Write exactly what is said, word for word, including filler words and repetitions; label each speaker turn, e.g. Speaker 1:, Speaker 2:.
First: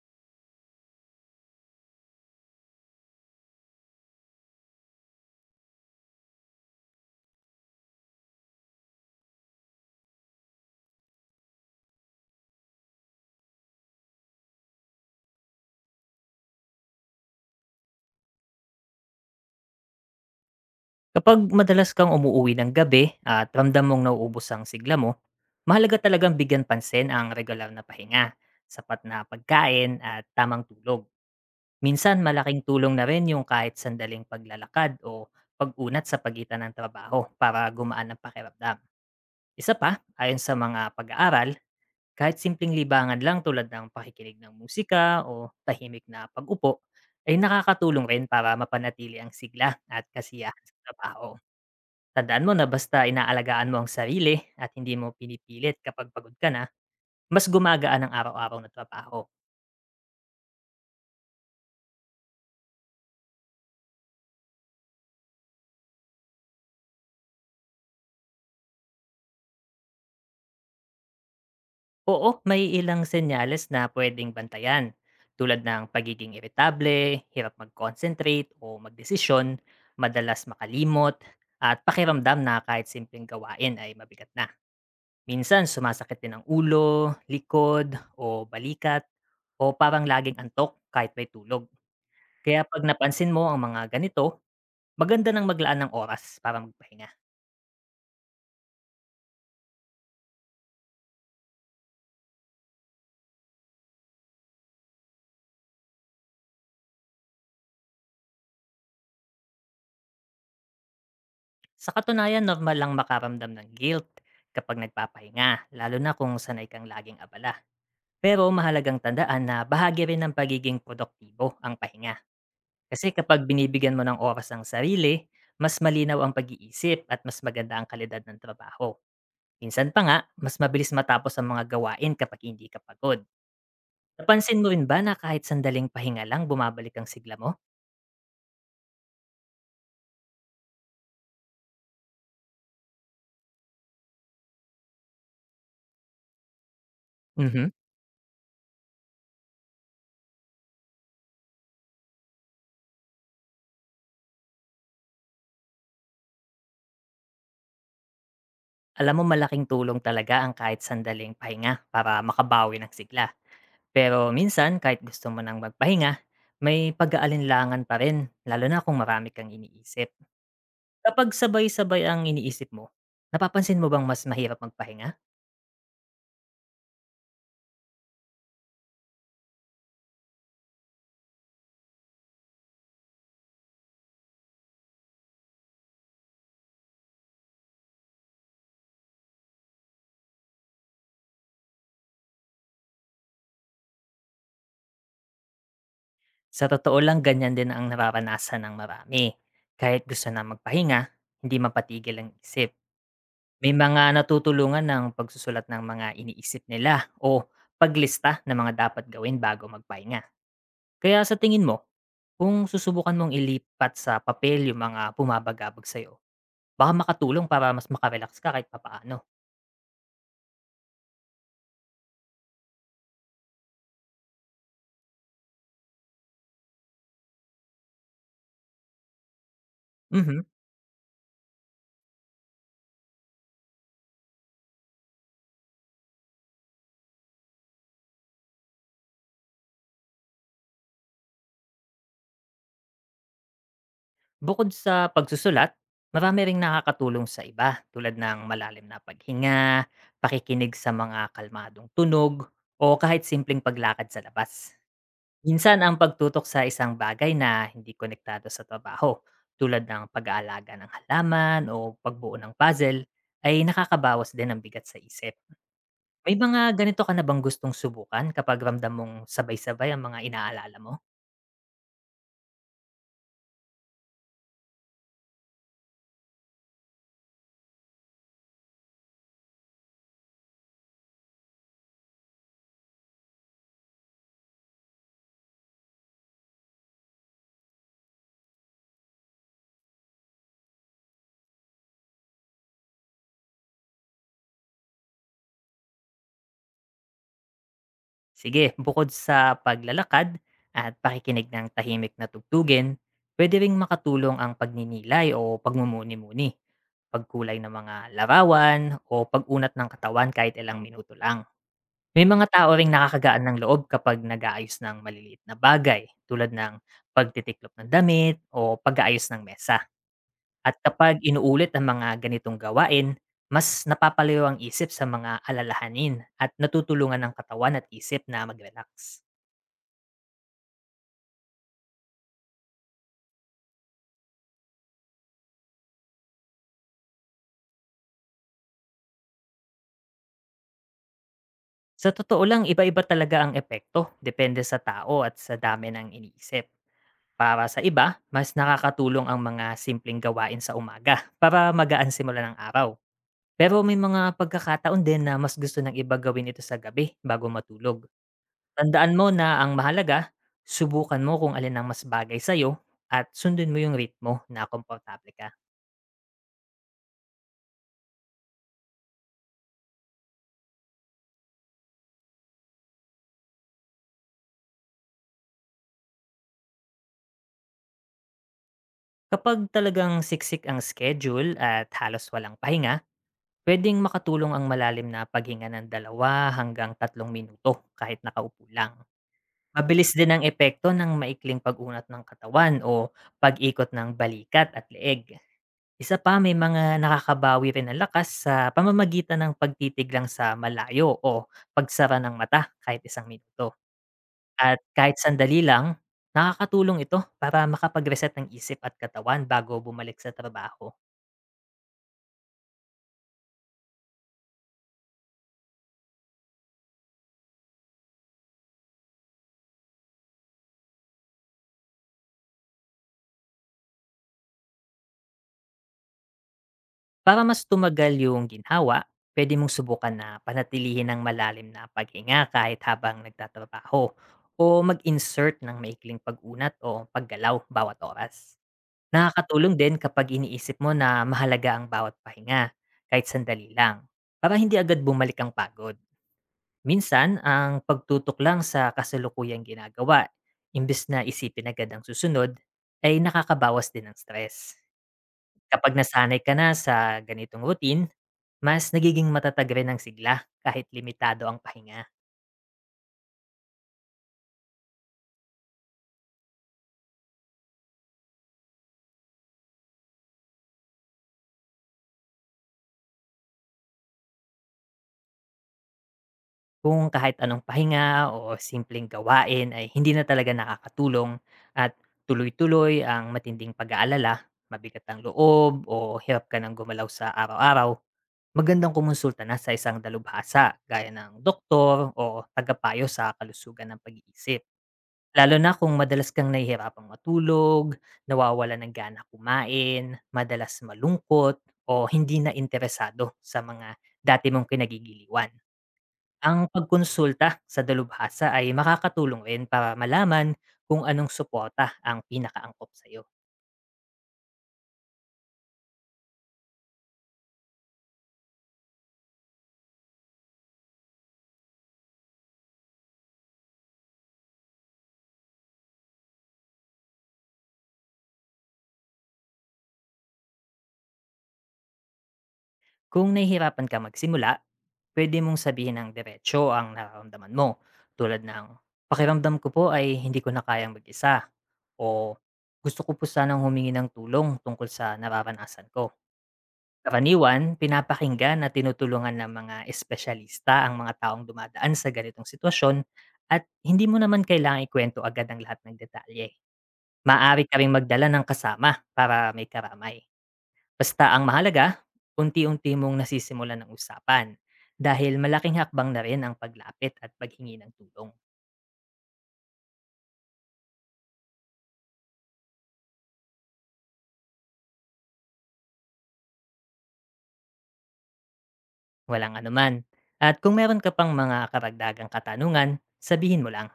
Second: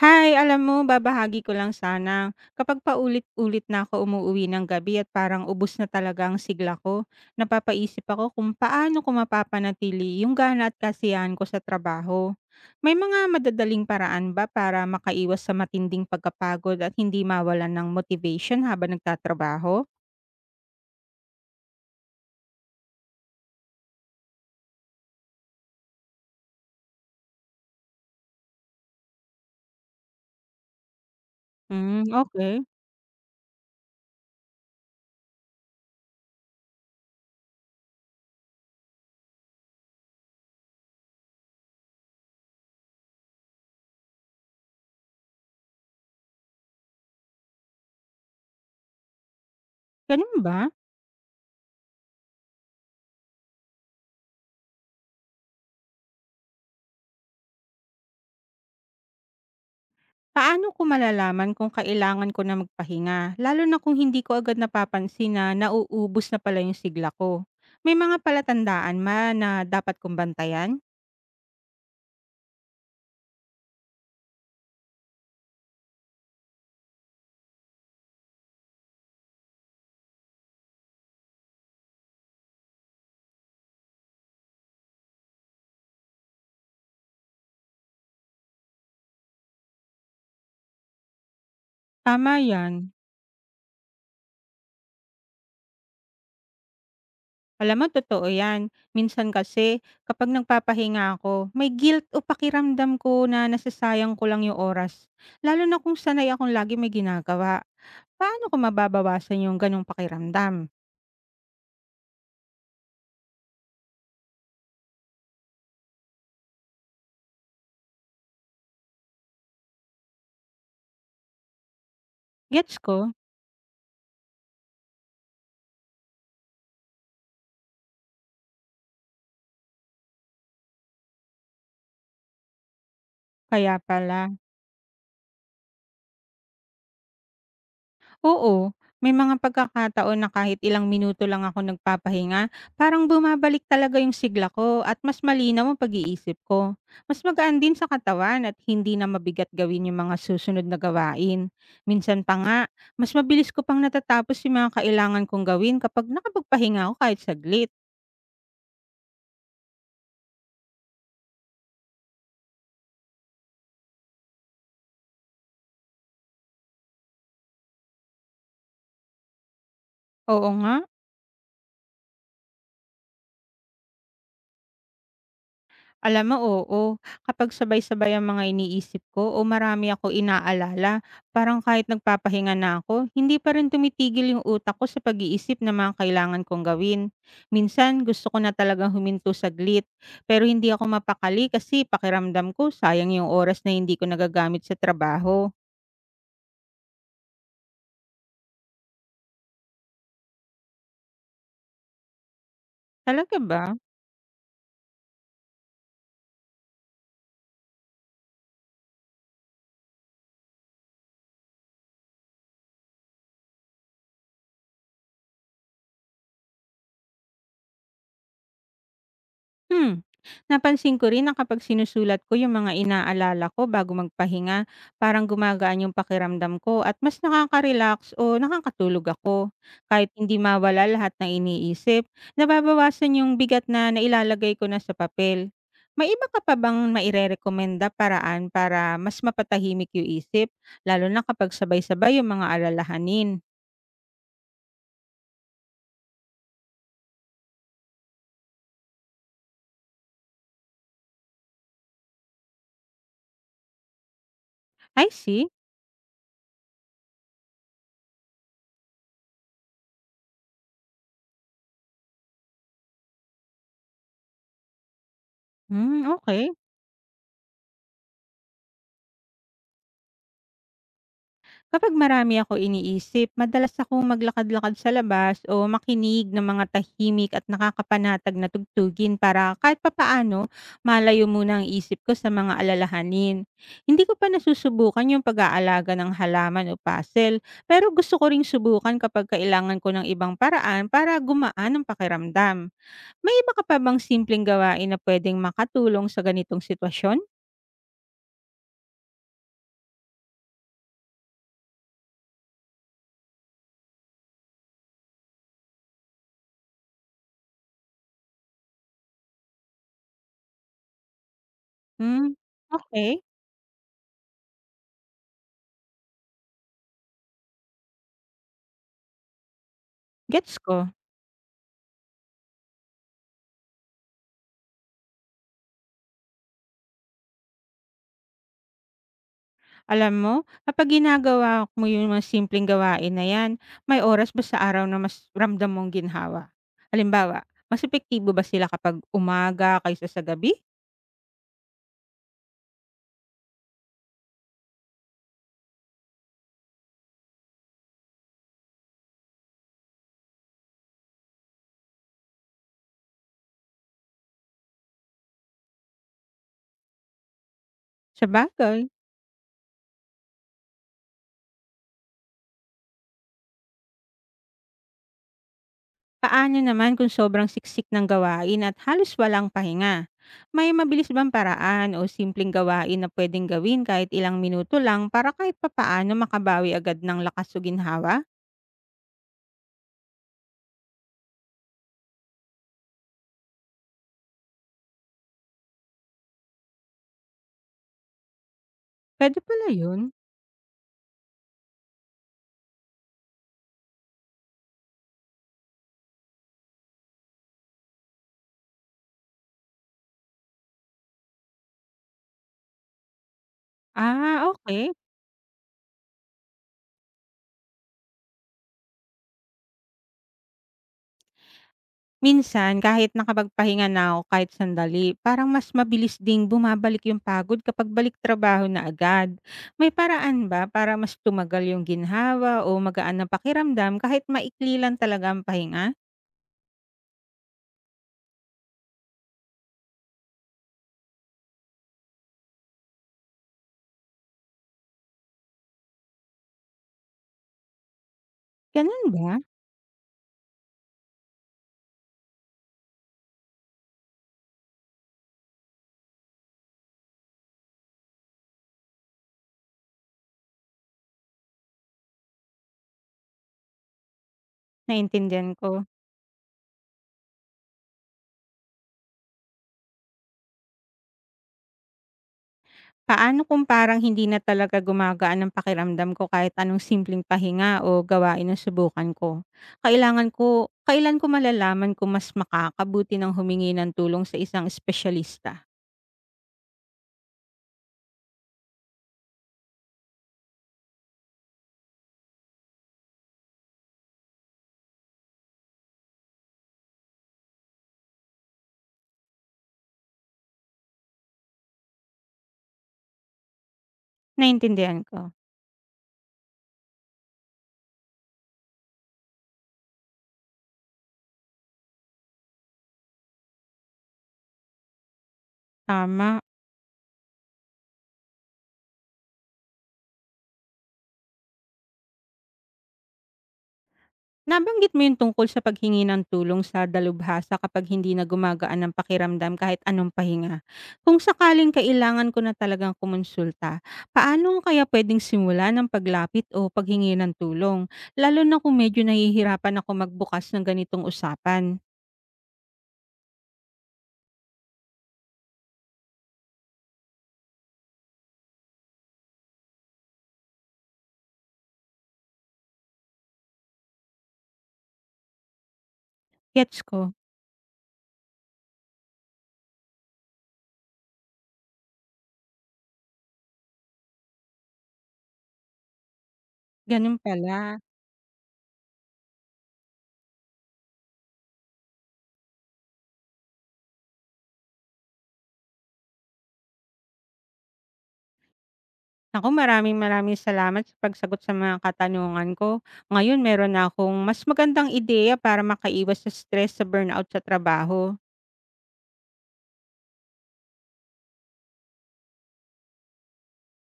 Speaker 1: Hi, alam mo, babahagi ko lang sana. Kapag paulit-ulit na ako umuwi ng gabi at parang ubos na talaga ang sigla ko, napapaisip ako kung paano ko mapapanatili yung gana at kasiyahan ko sa trabaho. May mga madadaling paraan ba para makaiwas sa matinding pagkapagod at hindi mawalan ng motivation habang nagtatrabaho?
Speaker 2: Kapag madalas kang umuuwi ng gabi at ramdam mong nauubos ang sigla mo, mahalaga talagang bigyan pansin ang regular na pahinga, sapat na pagkain at tamang tulog.
Speaker 1: Hmm,
Speaker 2: Minsan
Speaker 1: okay.
Speaker 2: malaking tulong na rin yung kahit sandaling paglalakad o pag-unat sa pagitan ng trabaho para gumaan ang pakiramdam. Isa pa, ayon sa mga pag-aaral, kahit simpleng libangan lang tulad ng pakikinig ng musika o tahimik na pag-upo, ay nakakatulong rin para mapanatili ang sigla at
Speaker 1: Ganun
Speaker 2: kasiyahan
Speaker 1: ba?
Speaker 2: sa trabaho. Tandaan mo na basta inaalagaan mo ang sarili at hindi mo pinipilit kapag pagod ka na, mas gumagaan ang araw-araw na trabaho.
Speaker 1: Paano ko malalaman kung kailangan ko na magpahinga, lalo na kung hindi ko agad napapansin na nauubos na pala yung sigla ko? May mga palatandaan ma na dapat kong bantayan?
Speaker 2: Oo, may ilang senyales na pwedeng bantayan, tulad ng pagiging irritable, hirap mag-concentrate o magdesisyon, madalas makalimot, at pakiramdam na kahit simpleng gawain ay mabigat na. Minsan sumasakit din ang ulo, likod, o balikat, o parang laging antok kahit may tulog.
Speaker 1: Tama
Speaker 2: Kaya pag
Speaker 1: yan.
Speaker 2: napansin mo ang mga ganito, maganda ng maglaan ng oras para magpahinga.
Speaker 1: Alam mo, totoo yan. Minsan kasi, kapag nagpapahinga ako, may guilt o pakiramdam ko na nasasayang ko lang yung oras. Lalo na kung sanay akong lagi may ginagawa. Paano ko mababawasan yung ganong pakiramdam?
Speaker 2: Sa katunayan, normal lang makaramdam ng guilt kapag nagpapahinga, lalo na kung sanay kang laging abala. Pero mahalagang tandaan na bahagi rin ng pagiging produktibo ang pahinga.
Speaker 1: Gets
Speaker 2: Kasi
Speaker 1: ko?
Speaker 2: kapag binibigyan mo ng oras ang sarili, mas malinaw ang pag-iisip at mas maganda ang kalidad ng trabaho. Minsan pa nga, mas mabilis matapos ang mga gawain kapag hindi ka pagod.
Speaker 1: Kaya pala.
Speaker 2: Napansin mo rin ba na kahit sandaling pahinga lang bumabalik ang sigla mo?
Speaker 1: Oo, may mga pagkakataon na kahit ilang minuto lang ako nagpapahinga, parang bumabalik talaga yung sigla ko at mas malinaw ang pag-iisip ko. Mas magaan
Speaker 2: Mhm.
Speaker 1: din sa katawan at hindi na mabigat gawin yung mga susunod na gawain. Minsan pa nga, mas mabilis ko pang natatapos yung mga kailangan kong gawin kapag nakapagpahinga ako kahit saglit.
Speaker 2: Alam mo malaking tulong talaga ang kahit sandaling pahinga para makabawi ng sigla. Pero minsan kahit gusto mo nang magpahinga, may pag-aalinlangan pa rin lalo na kung marami kang iniisip.
Speaker 1: Oo nga.
Speaker 2: Kapag sabay-sabay ang iniisip mo, napapansin mo bang mas mahirap magpahinga?
Speaker 1: Alam mo, oo. Kapag sabay-sabay ang mga iniisip ko o marami ako inaalala, parang kahit nagpapahinga na ako, hindi pa rin tumitigil yung utak ko sa pag-iisip ng mga kailangan kong gawin. Minsan, gusto ko na talagang huminto saglit, pero hindi ako mapakali kasi pakiramdam ko sayang yung oras na hindi ko nagagamit sa trabaho.
Speaker 2: Sa totoo lang ganyan din ang nararanasan ng marami. Kahit gusto na magpahinga, hindi mapatigil ang isip.
Speaker 1: Talaga
Speaker 2: May
Speaker 1: ba?
Speaker 2: mga natutulungan ng pagsusulat ng mga iniisip nila o paglista ng mga dapat gawin bago magpahinga. Kaya sa tingin mo, kung susubukan mong ilipat sa papel yung mga bumabagabag sa'yo, baka makatulong para mas maka-relax ka kahit papaano.
Speaker 1: Hmm, Napansin ko rin na kapag sinusulat ko yung mga inaalala ko bago magpahinga, parang gumagaan yung pakiramdam ko at mas nakaka-relax o nakakatulog ako. Kahit hindi
Speaker 2: Mhm.
Speaker 1: mawala lahat ng iniisip, nababawasan yung bigat na nailalagay ko na sa papel. May iba ka pa bang mairerekomenda paraan para mas mapatahimik yung isip, lalo na kapag sabay-sabay yung mga alalahanin?
Speaker 2: Bukod sa pagsusulat, marami ring nakakatulong sa iba tulad ng malalim na paghinga, pakikinig sa mga kalmadong tunog, o kahit simpleng paglakad sa labas.
Speaker 1: I see.
Speaker 2: Minsan ang pagtutok sa isang bagay na hindi konektado sa trabaho, tulad ng pag-aalaga ng halaman o pagbuo ng puzzle, ay nakakabawas din ng bigat sa isip.
Speaker 1: Hmm,
Speaker 2: May
Speaker 1: okay.
Speaker 2: mga ganito ka na bang gustong subukan kapag ramdam mong sabay-sabay ang mga inaalala mo?
Speaker 1: Kapag marami ako iniisip, madalas akong maglakad-lakad sa labas o makinig ng mga tahimik at nakakapanatag na tugtugin para kahit papaano malayo muna ang isip ko sa mga alalahanin. Hindi ko pa nasusubukan yung pag-aalaga ng halaman o puzzle, pero gusto ko ring subukan kapag kailangan ko ng ibang paraan para gumaan ang pakiramdam. May iba ka pa bang simpleng gawain na pwedeng makatulong sa ganitong sitwasyon?
Speaker 2: Sige, bukod sa paglalakad at pakikinig ng tahimik na tugtugin, pwede ring makatulong ang pagninilay o pagmumuni-muni, pagkulay ng mga larawan o pag-unat ng katawan kahit ilang minuto lang. May
Speaker 1: Hmm,
Speaker 2: mga tao ring
Speaker 1: okay.
Speaker 2: nakakagaan ng loob kapag nag-aayos ng maliliit na bagay tulad ng pagtitiklop ng damit o pag-aayos ng mesa.
Speaker 1: Gets
Speaker 2: At
Speaker 1: ko.
Speaker 2: kapag inuulit ang mga ganitong gawain, mas napapalayo ang isip sa mga alalahanin at natutulungan ang katawan at isip na mag-relax.
Speaker 1: Alam mo, kapag ginagawa mo yung mga simpleng gawain na yan, may oras ba sa araw na mas ramdam mong ginhawa? Halimbawa, mas epektibo ba sila kapag umaga kaysa sa gabi?
Speaker 2: Sa totoo lang, iba-iba talaga ang epekto depende sa tao at sa dami ng iniisip. Para sa iba, mas nakakatulong ang mga simpleng gawain sa umaga para magaan simula ng araw. Pero may mga pagkakataon din na mas gusto ng iba gawin ito sa gabi bago matulog.
Speaker 1: Sabagay,
Speaker 2: Tandaan mo na ang mahalaga, subukan mo kung alin ang mas bagay sa'yo at sundin mo yung ritmo na komportable ka.
Speaker 1: paano naman kung sobrang siksik ng gawain at halos walang pahinga? May mabilis bang paraan o simpleng gawain na pwedeng gawin kahit ilang minuto lang para kahit papaano makabawi agad ng lakas o ginhawa?
Speaker 2: Kapag talagang siksik ang schedule at halos walang pahinga, pwedeng makatulong ang malalim na paghinga ng dalawa hanggang tatlong minuto kahit nakaupo lang.
Speaker 1: Pwede pala yun.
Speaker 2: Mabilis din ang epekto ng maikling pag-unat ng katawan o pag-ikot ng balikat at leeg. Isa pa, may mga nakakabawi rin ang lakas sa pamamagitan ng pagtitig lang sa malayo o pagsara ng mata kahit isang minuto.
Speaker 1: Ah,
Speaker 2: At
Speaker 1: okay.
Speaker 2: kahit sandali lang, nakakatulong ito para makapag-reset ng isip at katawan bago bumalik sa trabaho.
Speaker 1: Minsan kahit nakapagpahinga na ako kahit sandali, parang mas mabilis ding bumabalik yung pagod kapag balik trabaho na agad. May paraan ba para mas tumagal yung ginhawa o magaan na pakiramdam kahit maikli lang talaga ang pahinga?
Speaker 2: Para mas tumagal yung ginhawa, pwede mong subukan na panatilihin ng malalim na paghinga kahit habang nagtatrabaho o mag-insert ng maikling pag-unat o paggalaw bawat oras.
Speaker 1: Ganun ba?
Speaker 2: Nakakatulong din kapag iniisip mo na mahalaga ang bawat pahinga, kahit sandali lang, para hindi agad bumalik ang pagod. Minsan, ang pagtutok lang sa kasalukuyang ginagawa, imbes na isipin agad ang susunod, ay nakakabawas din ng stress.
Speaker 1: Naintindihan ko.
Speaker 2: Kapag nasanay ka na sa ganitong routine, mas nagiging matatag rin ang sigla kahit limitado ang pahinga.
Speaker 1: Paano kung parang hindi na talaga gumagaan ang pakiramdam ko kahit anong simpleng pahinga o gawain ang subukan ko? Kailangan ko kailan ko malalaman kung mas makakabuti ng humingi ng tulong sa isang espesyalista?
Speaker 2: Kung kahit anong pahinga o simpleng gawain ay hindi na talaga nakakatulong at tuloy-tuloy ang matinding pag-aalala, mabigat ang loob o hirap ka ng gumalaw sa araw-araw, magandang kumonsulta na sa isang dalubhasa gaya ng doktor o tagapayo sa kalusugan ng pag-iisip.
Speaker 1: Naintindihan ko.
Speaker 2: Lalo na kung madalas kang nahihirapang matulog, nawawala ng gana kumain, madalas malungkot o hindi na interesado sa mga dati mong kinagigiliwan.
Speaker 1: Tama.
Speaker 2: Ang pagkonsulta sa dalubhasa ay makakatulong rin para malaman kung anong suporta ang pinakaangkop sa iyo.
Speaker 1: Nabanggit mo yung tungkol sa paghingi ng tulong sa dalubhasa kapag hindi na gumagaan ang pakiramdam kahit anong pahinga. Kung sakaling kailangan ko na talagang kumonsulta, paano ko kaya pwedeng simula ng paglapit o paghingi ng tulong? Lalo na kung medyo nahihirapan ako magbukas ng ganitong usapan.
Speaker 2: Kung nahihirapan ka magsimula, pwede mong sabihin ng diretso ang nararamdaman mo tulad ng "Pakiramdam ko po ay hindi ko na kayang mag-isa" o "Gusto ko po sanang humingi ng tulong tungkol sa nararanasan ko."
Speaker 1: Gets ko.
Speaker 2: Karaniwan, pinapakinggan at tinutulungan ng mga espesyalista ang mga taong dumadaan sa ganitong sitwasyon at hindi mo naman kailangang ikwento agad ang lahat ng detalye.
Speaker 1: Ganun
Speaker 2: Maaari ka
Speaker 1: pala.
Speaker 2: ring magdala ng kasama para may karamay. Basta ang mahalaga, unti-unti mong nasisimulan ng usapan dahil malaking hakbang na rin ang paglapit at paghingi ng tulong.
Speaker 1: Ako, maraming maraming salamat sa pagsagot sa mga katanungan ko. Ngayon, meron na akong mas magandang ideya para makaiwas sa stress sa burnout sa trabaho.
Speaker 2: Walang anuman. At kung meron ka pang mga karagdagang katanungan, sabihin mo lang.